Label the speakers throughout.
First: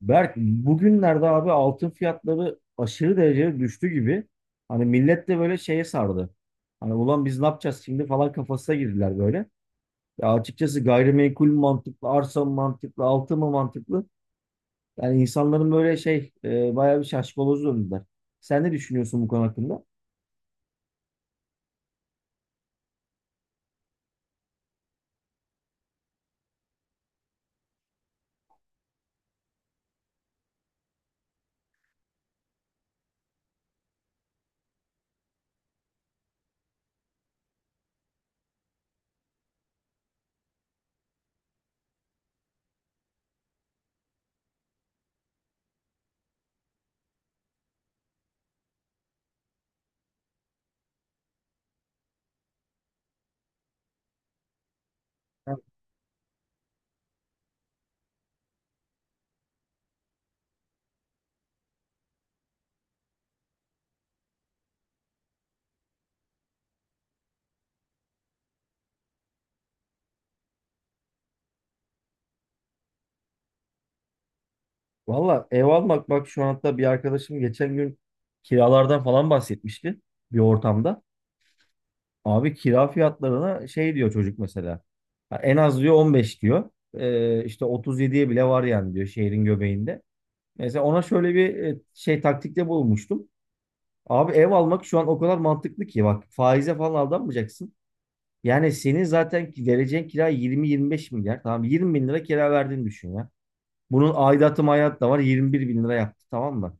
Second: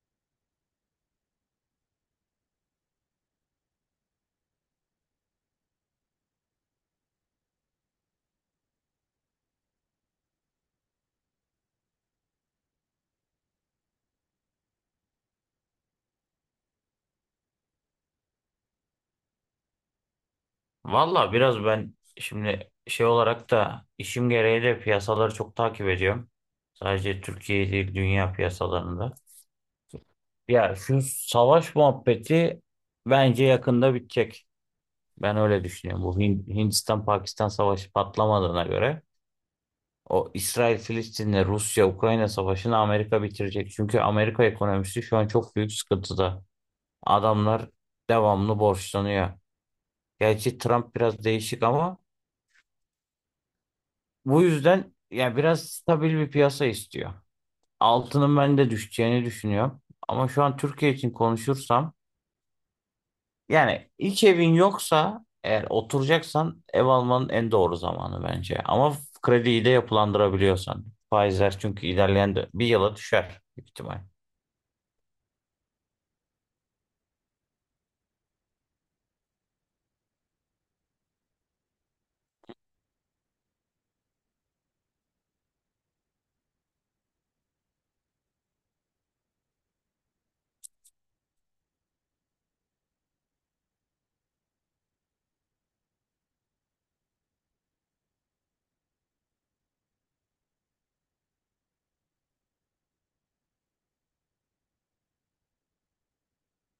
Speaker 1: Berk bugünlerde abi altın fiyatları aşırı derecede düştü gibi. Hani millet de böyle şeye sardı. Hani ulan biz ne yapacağız şimdi falan kafasına girdiler böyle. Ya açıkçası gayrimenkul mü mantıklı, arsa mı mantıklı, altın mı mantıklı? Yani insanların böyle bayağı bir şaşkaloz döndüler. Sen ne düşünüyorsun bu konu hakkında?
Speaker 2: Valla biraz ben şimdi şey olarak da işim gereği de piyasaları çok takip ediyorum. Sadece Türkiye değil dünya piyasalarında. Ya şu savaş muhabbeti bence yakında bitecek. Ben öyle düşünüyorum. Bu Hindistan-Pakistan savaşı patlamadığına göre o İsrail-Filistin'le Rusya-Ukrayna savaşını Amerika bitirecek. Çünkü Amerika ekonomisi şu an çok büyük sıkıntıda. Adamlar devamlı borçlanıyor. Gerçi Trump biraz değişik ama bu yüzden ya biraz stabil bir piyasa istiyor. Altının ben de düşeceğini düşünüyorum. Ama şu an Türkiye için konuşursam yani ilk evin yoksa eğer oturacaksan ev almanın en doğru zamanı bence. Ama krediyi de yapılandırabiliyorsan. Faizler çünkü ilerleyen bir yıla düşer büyük ihtimal.
Speaker 1: Valla ev almak bak şu an hatta bir arkadaşım geçen gün kiralardan falan bahsetmişti bir ortamda. Abi kira fiyatlarına şey diyor çocuk mesela. Ha, en az diyor 15 diyor. İşte 37'ye bile var yani diyor şehrin göbeğinde. Mesela ona şöyle bir şey taktikte bulmuştum. Abi ev almak şu an o kadar mantıklı ki bak faize falan aldanmayacaksın. Yani senin zaten vereceğin kira 20-25 milyar. Tamam 20 bin lira kira verdiğini düşün ya. Bunun aidatı mayat da var 21 bin lira yaptı tamam mı?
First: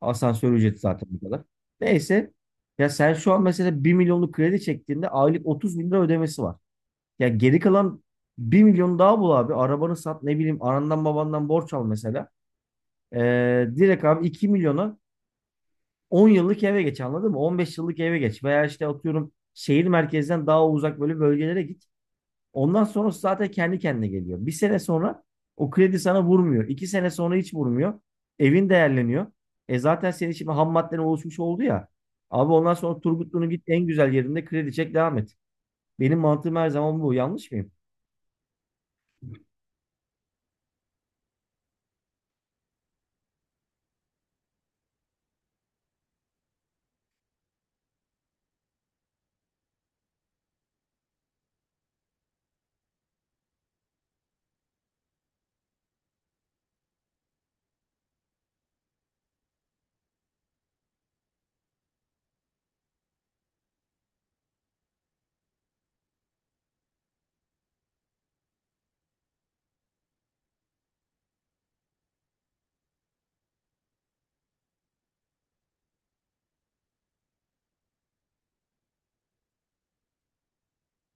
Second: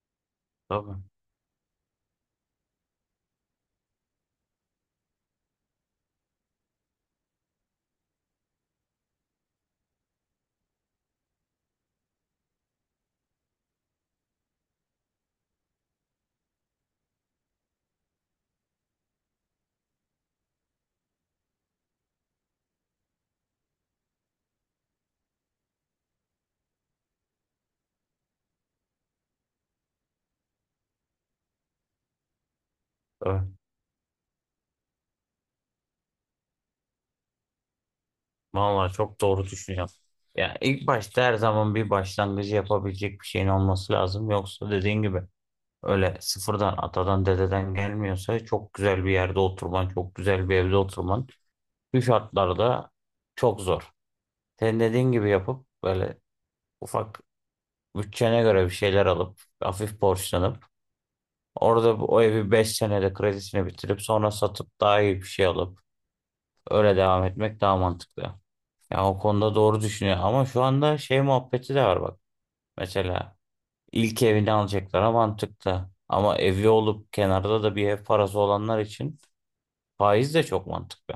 Speaker 1: Asansör ücreti
Speaker 2: Tabii.
Speaker 1: zaten bu kadar. Neyse ya sen şu an mesela bir milyonluk kredi çektiğinde aylık 30 bin lira ödemesi var. Ya geri kalan bir milyon daha bul abi. Arabanı sat ne bileyim anandan babandan borç al mesela. Direkt abi 2 milyona 10 yıllık eve geç anladın mı? 15 yıllık eve geç. Veya işte atıyorum şehir merkezden daha uzak böyle bölgelere git. Ondan sonrası zaten kendi kendine geliyor. Bir sene sonra o kredi sana vurmuyor. 2 sene sonra hiç vurmuyor. Evin değerleniyor. E zaten senin şimdi ham madden oluşmuş oldu ya. Abi ondan sonra Turgutlu'nun
Speaker 2: Tabii.
Speaker 1: git en güzel yerinde kredi çek devam et. Benim mantığım her zaman bu. Yanlış mıyım?
Speaker 2: Vallahi çok doğru düşünüyorsun. Ya ilk başta her zaman bir başlangıcı yapabilecek bir şeyin olması lazım. Yoksa dediğin gibi öyle sıfırdan atadan dededen gelmiyorsa çok güzel bir yerde oturman, çok güzel bir evde oturman bu şartlarda çok zor. Senin dediğin gibi yapıp böyle ufak bütçene göre bir şeyler alıp hafif borçlanıp orada o evi 5 senede kredisini bitirip sonra satıp daha iyi bir şey alıp öyle devam etmek daha mantıklı. Ya o konuda doğru düşünüyor ama şu anda şey muhabbeti de var bak. Mesela ilk evini alacaklara mantıklı ama evi olup kenarda da bir ev parası olanlar için faiz de çok mantıklı.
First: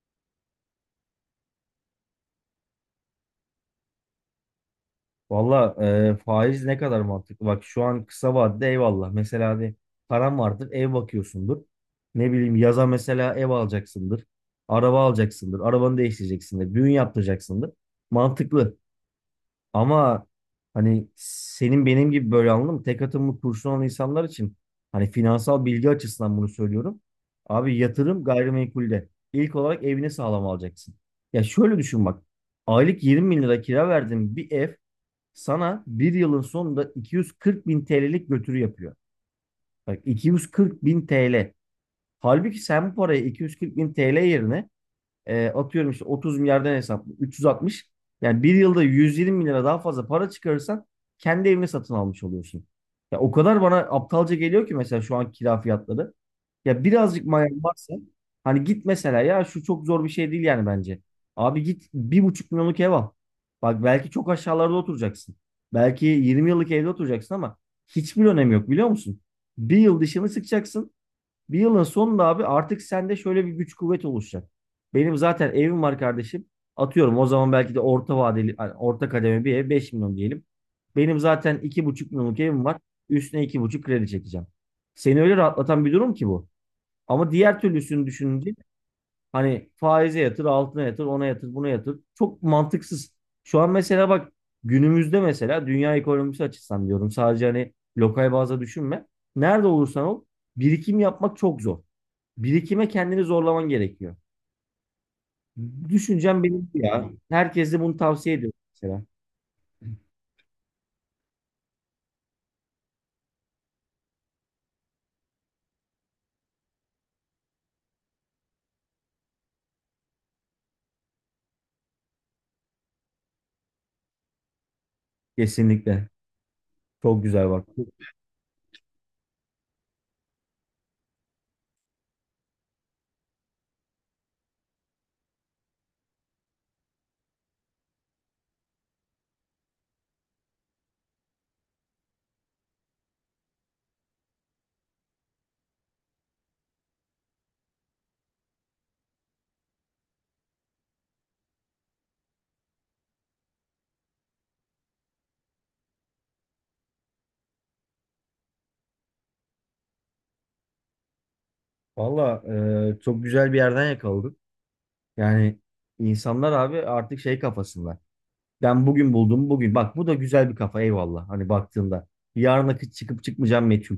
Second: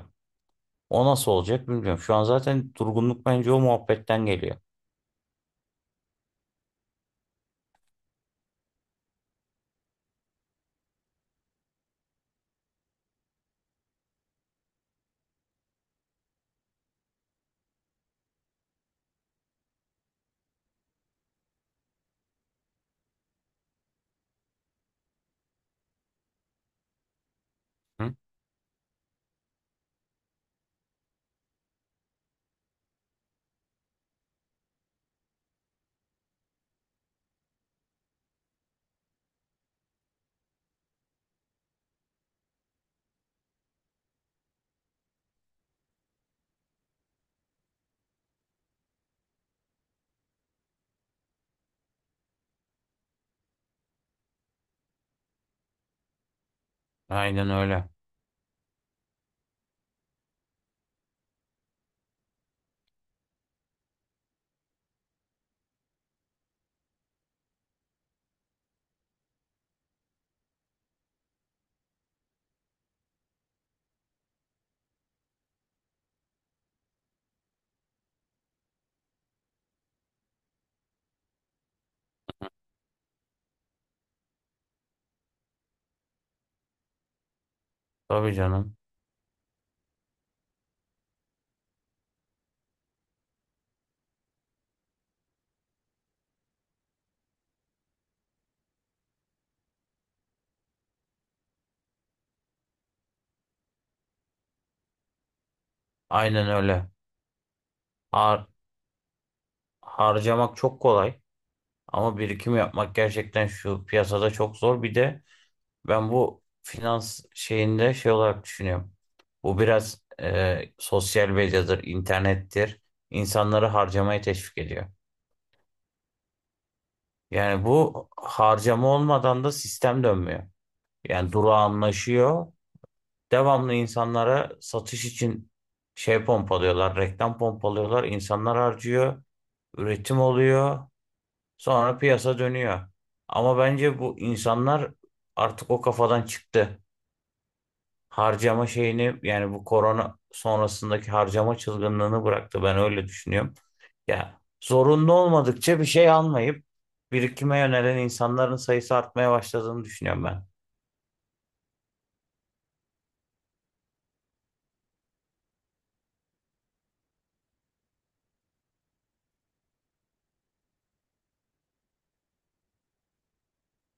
Speaker 2: O nasıl olacak bilmiyorum. Şu an zaten durgunluk bence o muhabbetten geliyor.
Speaker 1: Valla faiz ne kadar mantıklı. Bak şu an kısa vadede eyvallah. Mesela hani param vardır ev bakıyorsundur. Ne bileyim yaza mesela ev alacaksındır. Araba alacaksındır. Arabanı değiştireceksindir. Düğün yaptıracaksındır. Mantıklı. Ama hani senin benim gibi böyle anladın mı? Tek atımlı kurşun olan insanlar için hani finansal bilgi açısından bunu söylüyorum. Abi
Speaker 2: Hı?
Speaker 1: yatırım gayrimenkulde. İlk olarak evini sağlam alacaksın. Ya şöyle düşün bak. Aylık 20 bin lira kira verdiğin bir ev sana bir yılın sonunda 240 bin TL'lik götürü yapıyor. Bak 240 bin TL. Halbuki sen bu parayı 240 bin TL yerine atıyorum işte 30 milyardan hesaplı 360 yani bir yılda 120 bin lira daha fazla para çıkarırsan kendi evini satın almış oluyorsun. Ya o kadar bana aptalca geliyor ki mesela şu an kira fiyatları. Ya birazcık
Speaker 2: Aynen
Speaker 1: mayan
Speaker 2: öyle.
Speaker 1: varsa hani git mesela ya şu çok zor bir şey değil yani bence. Abi git bir buçuk milyonluk ev al. Bak belki çok aşağılarda oturacaksın. Belki 20 yıllık evde oturacaksın ama hiçbir önemi yok biliyor musun? Bir yıl dişini sıkacaksın. Bir yılın sonunda abi artık sende şöyle bir güç kuvvet oluşacak. Benim zaten evim var kardeşim. Atıyorum o zaman belki de orta vadeli, hani orta kademe bir ev 5 milyon diyelim. Benim zaten iki buçuk milyonluk evim var. Üstüne iki buçuk kredi çekeceğim. Seni öyle rahatlatan bir durum ki bu. Ama diğer türlüsünü
Speaker 2: Tabii
Speaker 1: düşününce
Speaker 2: canım.
Speaker 1: hani faize yatır, altına yatır, ona yatır, buna yatır. Çok mantıksız. Şu an mesela bak günümüzde mesela dünya ekonomisi açısından diyorum. Sadece hani lokal bazda düşünme. Nerede olursan ol birikim yapmak çok zor. Birikime kendini zorlaman gerekiyor. Düşüncem
Speaker 2: Aynen
Speaker 1: benim bu
Speaker 2: öyle.
Speaker 1: ya. Herkese bunu tavsiye
Speaker 2: Har
Speaker 1: ediyorum mesela.
Speaker 2: harcamak çok kolay ama birikim yapmak gerçekten şu piyasada çok zor. Bir de ben bu finans şeyinde şey olarak düşünüyorum. Bu biraz sosyal medyadır, internettir. İnsanları harcamaya teşvik ediyor.
Speaker 1: Kesinlikle. Çok güzel
Speaker 2: Yani
Speaker 1: bak.
Speaker 2: bu harcama olmadan da sistem dönmüyor. Yani durağanlaşıyor. Devamlı insanlara satış için şey pompalıyorlar, reklam pompalıyorlar. İnsanlar harcıyor, üretim oluyor, sonra piyasa dönüyor. Ama bence bu insanlar artık o kafadan çıktı. Harcama şeyini yani bu korona sonrasındaki harcama çılgınlığını bıraktı. Ben öyle düşünüyorum. Ya zorunlu olmadıkça bir şey almayıp birikime yönelen insanların sayısı artmaya başladığını düşünüyorum ben.
Speaker 1: Valla çok güzel bir yerden yakaladık. Yani insanlar abi artık şey kafasında. Ben bugün buldum bugün. Bak bu da güzel bir kafa eyvallah. Hani baktığında yarına çıkıp çıkmayacağım meçhul.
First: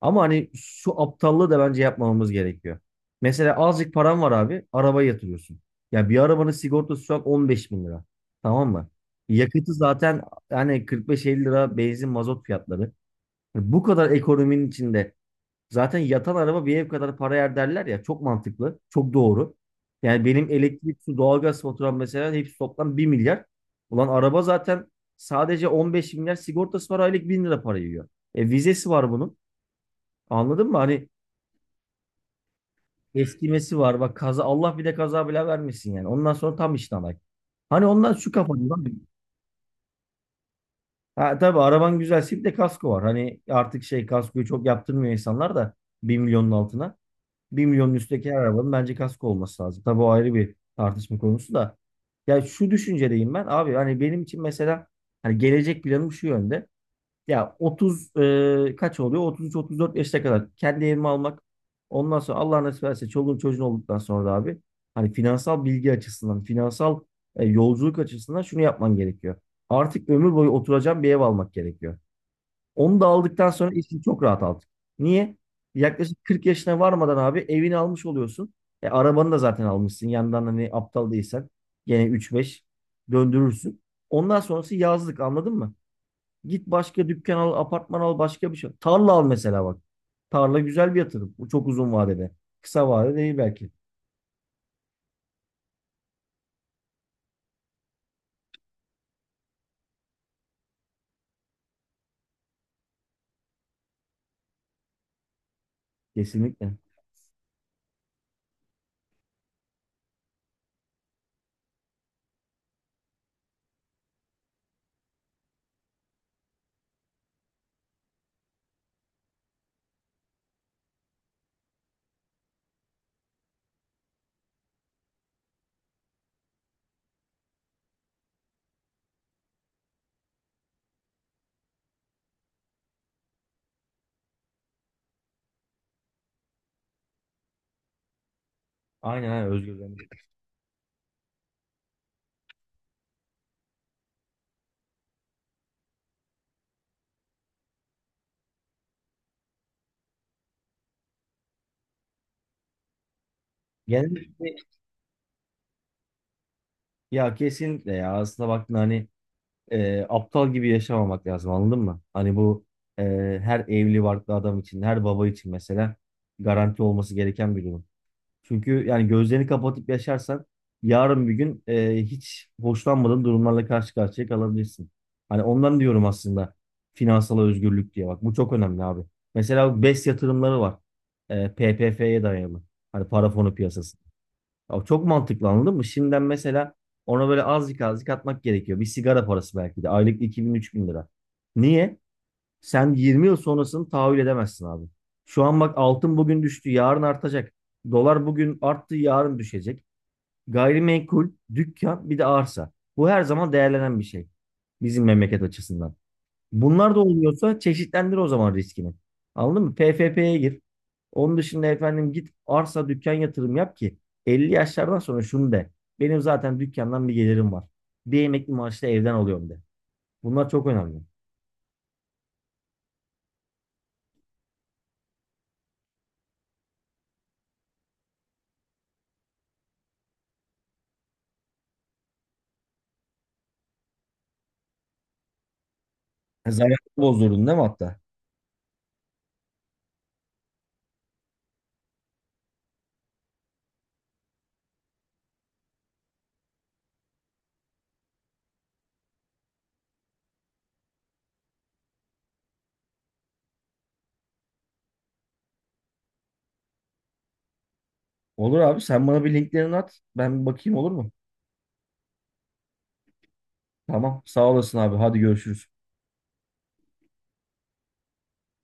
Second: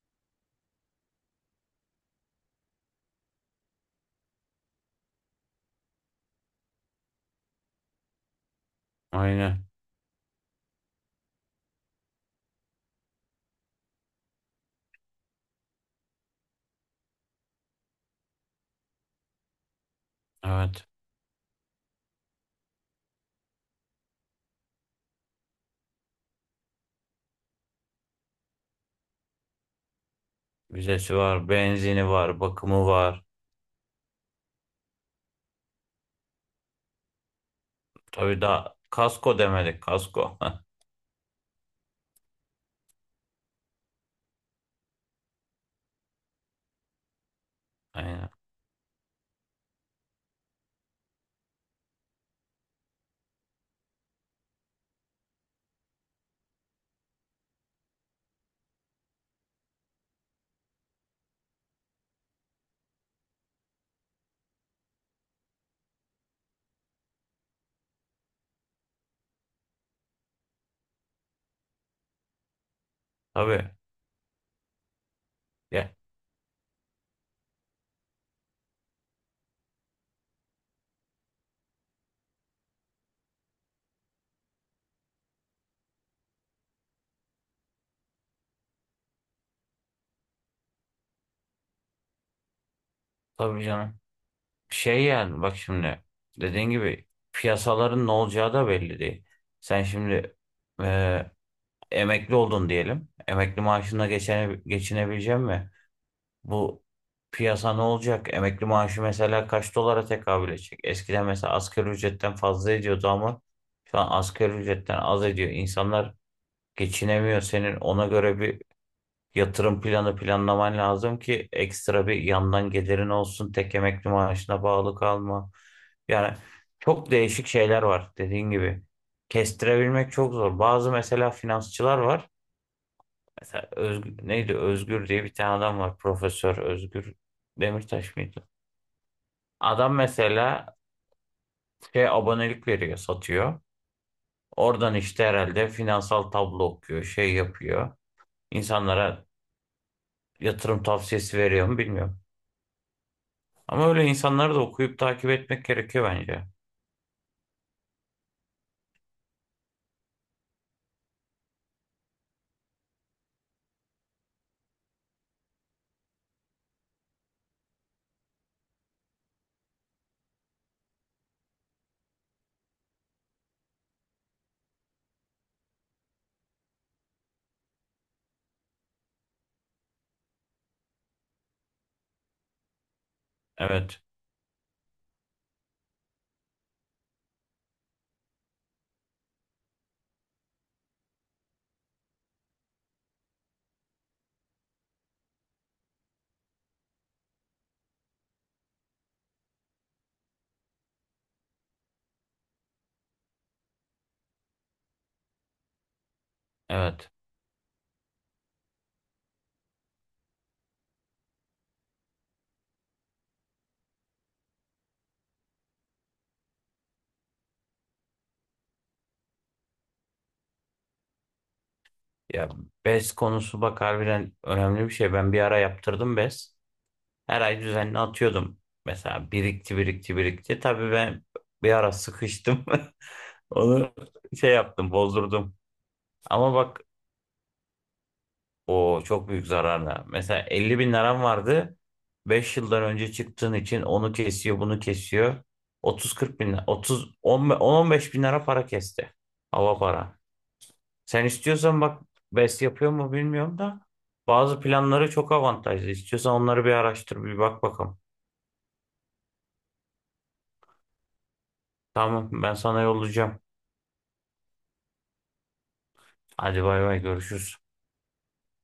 Speaker 1: Ama hani şu aptallığı da bence yapmamamız gerekiyor. Mesela azıcık param var abi. Arabaya yatırıyorsun. Ya bir arabanın sigortası şu an 15 bin lira. Tamam mı?
Speaker 2: Aynen.
Speaker 1: Yakıtı zaten yani 45-50 lira benzin mazot fiyatları. Bu kadar ekonominin içinde zaten yatan araba bir ev kadar para yer derler ya. Çok mantıklı. Çok doğru. Yani benim
Speaker 2: Evet.
Speaker 1: elektrik, su, doğalgaz faturam mesela hepsi toplam bir milyar. Ulan araba zaten sadece 15 milyar sigortası var aylık 1000 lira para yiyor. E vizesi var bunun. Anladın mı? Hani
Speaker 2: Vizesi var, benzini var, bakımı var.
Speaker 1: eskimesi var. Bak kaza Allah bir de kaza bile vermesin yani. Ondan sonra tam işten ay. Hani ondan şu
Speaker 2: Tabii
Speaker 1: kafada.
Speaker 2: daha kasko demedik kasko.
Speaker 1: Ha, tabii araban güzelse bir de kasko var. Hani artık şey kaskoyu çok yaptırmıyor insanlar da bir milyonun altına. Bir milyonun
Speaker 2: Aynen.
Speaker 1: üstteki her arabanın bence kasko olması lazım. Tabii o ayrı bir tartışma konusu da. Ya şu düşüncedeyim ben abi hani benim için mesela hani gelecek planım şu yönde. Ya 30 kaç oluyor? 33-34 yaşına kadar kendi evimi almak. Ondan sonra Allah nasip ederse çoluğun çocuğun olduktan sonra da abi hani finansal bilgi açısından, finansal yolculuk açısından şunu yapman gerekiyor. Artık ömür boyu oturacağım bir ev almak gerekiyor. Onu da aldıktan sonra
Speaker 2: Tabii.
Speaker 1: işin çok rahat aldık. Niye?
Speaker 2: Ya,
Speaker 1: Yaklaşık 40 yaşına varmadan abi evini almış oluyorsun. E, arabanı da zaten almışsın. Yandan hani aptal değilsen gene 3-5 döndürürsün. Ondan sonrası yazlık anladın mı? Git başka dükkan al, apartman al, başka bir şey. Tarla al mesela bak. Tarla güzel bir yatırım. Bu çok uzun vadede. Kısa vadede değil
Speaker 2: tabii
Speaker 1: belki.
Speaker 2: canım. Şey yani bak şimdi dediğin gibi piyasaların ne olacağı da belli değil. Sen şimdi e, emekli oldun diyelim. Emekli maaşına geçene, geçinebilecek mi?
Speaker 1: Kesinlikle.
Speaker 2: Bu piyasa ne olacak? Emekli maaşı mesela kaç dolara tekabül edecek? Eskiden mesela asgari ücretten fazla ediyordu ama şu an asgari ücretten az ediyor. İnsanlar geçinemiyor. Senin ona göre bir yatırım planı planlaman lazım ki ekstra bir yandan gelirin olsun. Tek emekli maaşına bağlı kalma. Yani çok değişik şeyler var dediğin gibi. Kestirebilmek çok zor. Bazı mesela finansçılar var. Mesela Özgür, neydi Özgür diye bir tane adam var. Profesör Özgür Demirtaş mıydı?
Speaker 1: Aynen aynen Özgür.
Speaker 2: Adam mesela şey abonelik veriyor, satıyor. Oradan işte herhalde finansal tablo okuyor, şey yapıyor. İnsanlara yatırım tavsiyesi veriyor mu bilmiyorum. Ama öyle
Speaker 1: Genelde
Speaker 2: insanları da okuyup takip etmek gerekiyor bence.
Speaker 1: ya kesinlikle ya aslında baktın hani aptal gibi yaşamamak lazım anladın mı? Hani bu e, her evli barklı adam için, her baba için mesela garanti olması gereken bir durum. Çünkü yani gözlerini kapatıp yaşarsan yarın bir gün hiç hoşlanmadığın durumlarla karşı karşıya kalabilirsin. Hani ondan diyorum aslında finansal özgürlük diye bak bu çok önemli abi. Mesela BES yatırımları var. E, PPF'ye dayalı. Hani para fonu piyasası.
Speaker 2: Evet,
Speaker 1: Ya çok mantıklı anladın mı? Şimdiden mesela ona böyle azıcık azıcık atmak gerekiyor. Bir sigara parası belki de. Aylık 2000-3000 lira. Niye? Sen 20 yıl sonrasını tahayyül edemezsin abi. Şu an bak altın bugün düştü, yarın artacak. Dolar bugün arttı, yarın düşecek. Gayrimenkul, dükkan, bir de arsa. Bu her zaman değerlenen bir şey. Bizim memleket açısından. Bunlar da
Speaker 2: evet.
Speaker 1: olmuyorsa çeşitlendir o zaman riskini. Anladın mı? PFP'ye gir. Onun dışında efendim git arsa dükkan yatırım yap ki 50 yaşlardan sonra şunu de. Benim zaten dükkandan bir gelirim var. Bir emekli maaşla evden alıyorum de. Bunlar çok önemli.
Speaker 2: Ya bez konusu bak harbiden önemli bir şey. Ben bir ara yaptırdım bez. Her ay düzenli atıyordum. Mesela birikti, birikti, birikti. Tabii ben bir ara sıkıştım. Onu şey yaptım, bozdurdum.
Speaker 1: Ha,
Speaker 2: Ama
Speaker 1: zamanı
Speaker 2: bak
Speaker 1: bozdurdun değil mi hatta?
Speaker 2: o çok büyük zararla. Mesela 50 bin liram vardı. Beş yıldan önce çıktığın için onu kesiyor, bunu kesiyor. 30-40 bin, 30, 10-15 bin lira para kesti. Hava para. Sen istiyorsan bak BES yapıyor mu bilmiyorum da bazı planları çok avantajlı. İstiyorsan onları bir araştır bir bak bakalım.
Speaker 1: Olur abi sen bana bir linklerini at. Ben bir bakayım olur mu?
Speaker 2: Tamam ben sana yollayacağım.
Speaker 1: Tamam sağ olasın abi hadi görüşürüz.
Speaker 2: Hadi bay bay görüşürüz.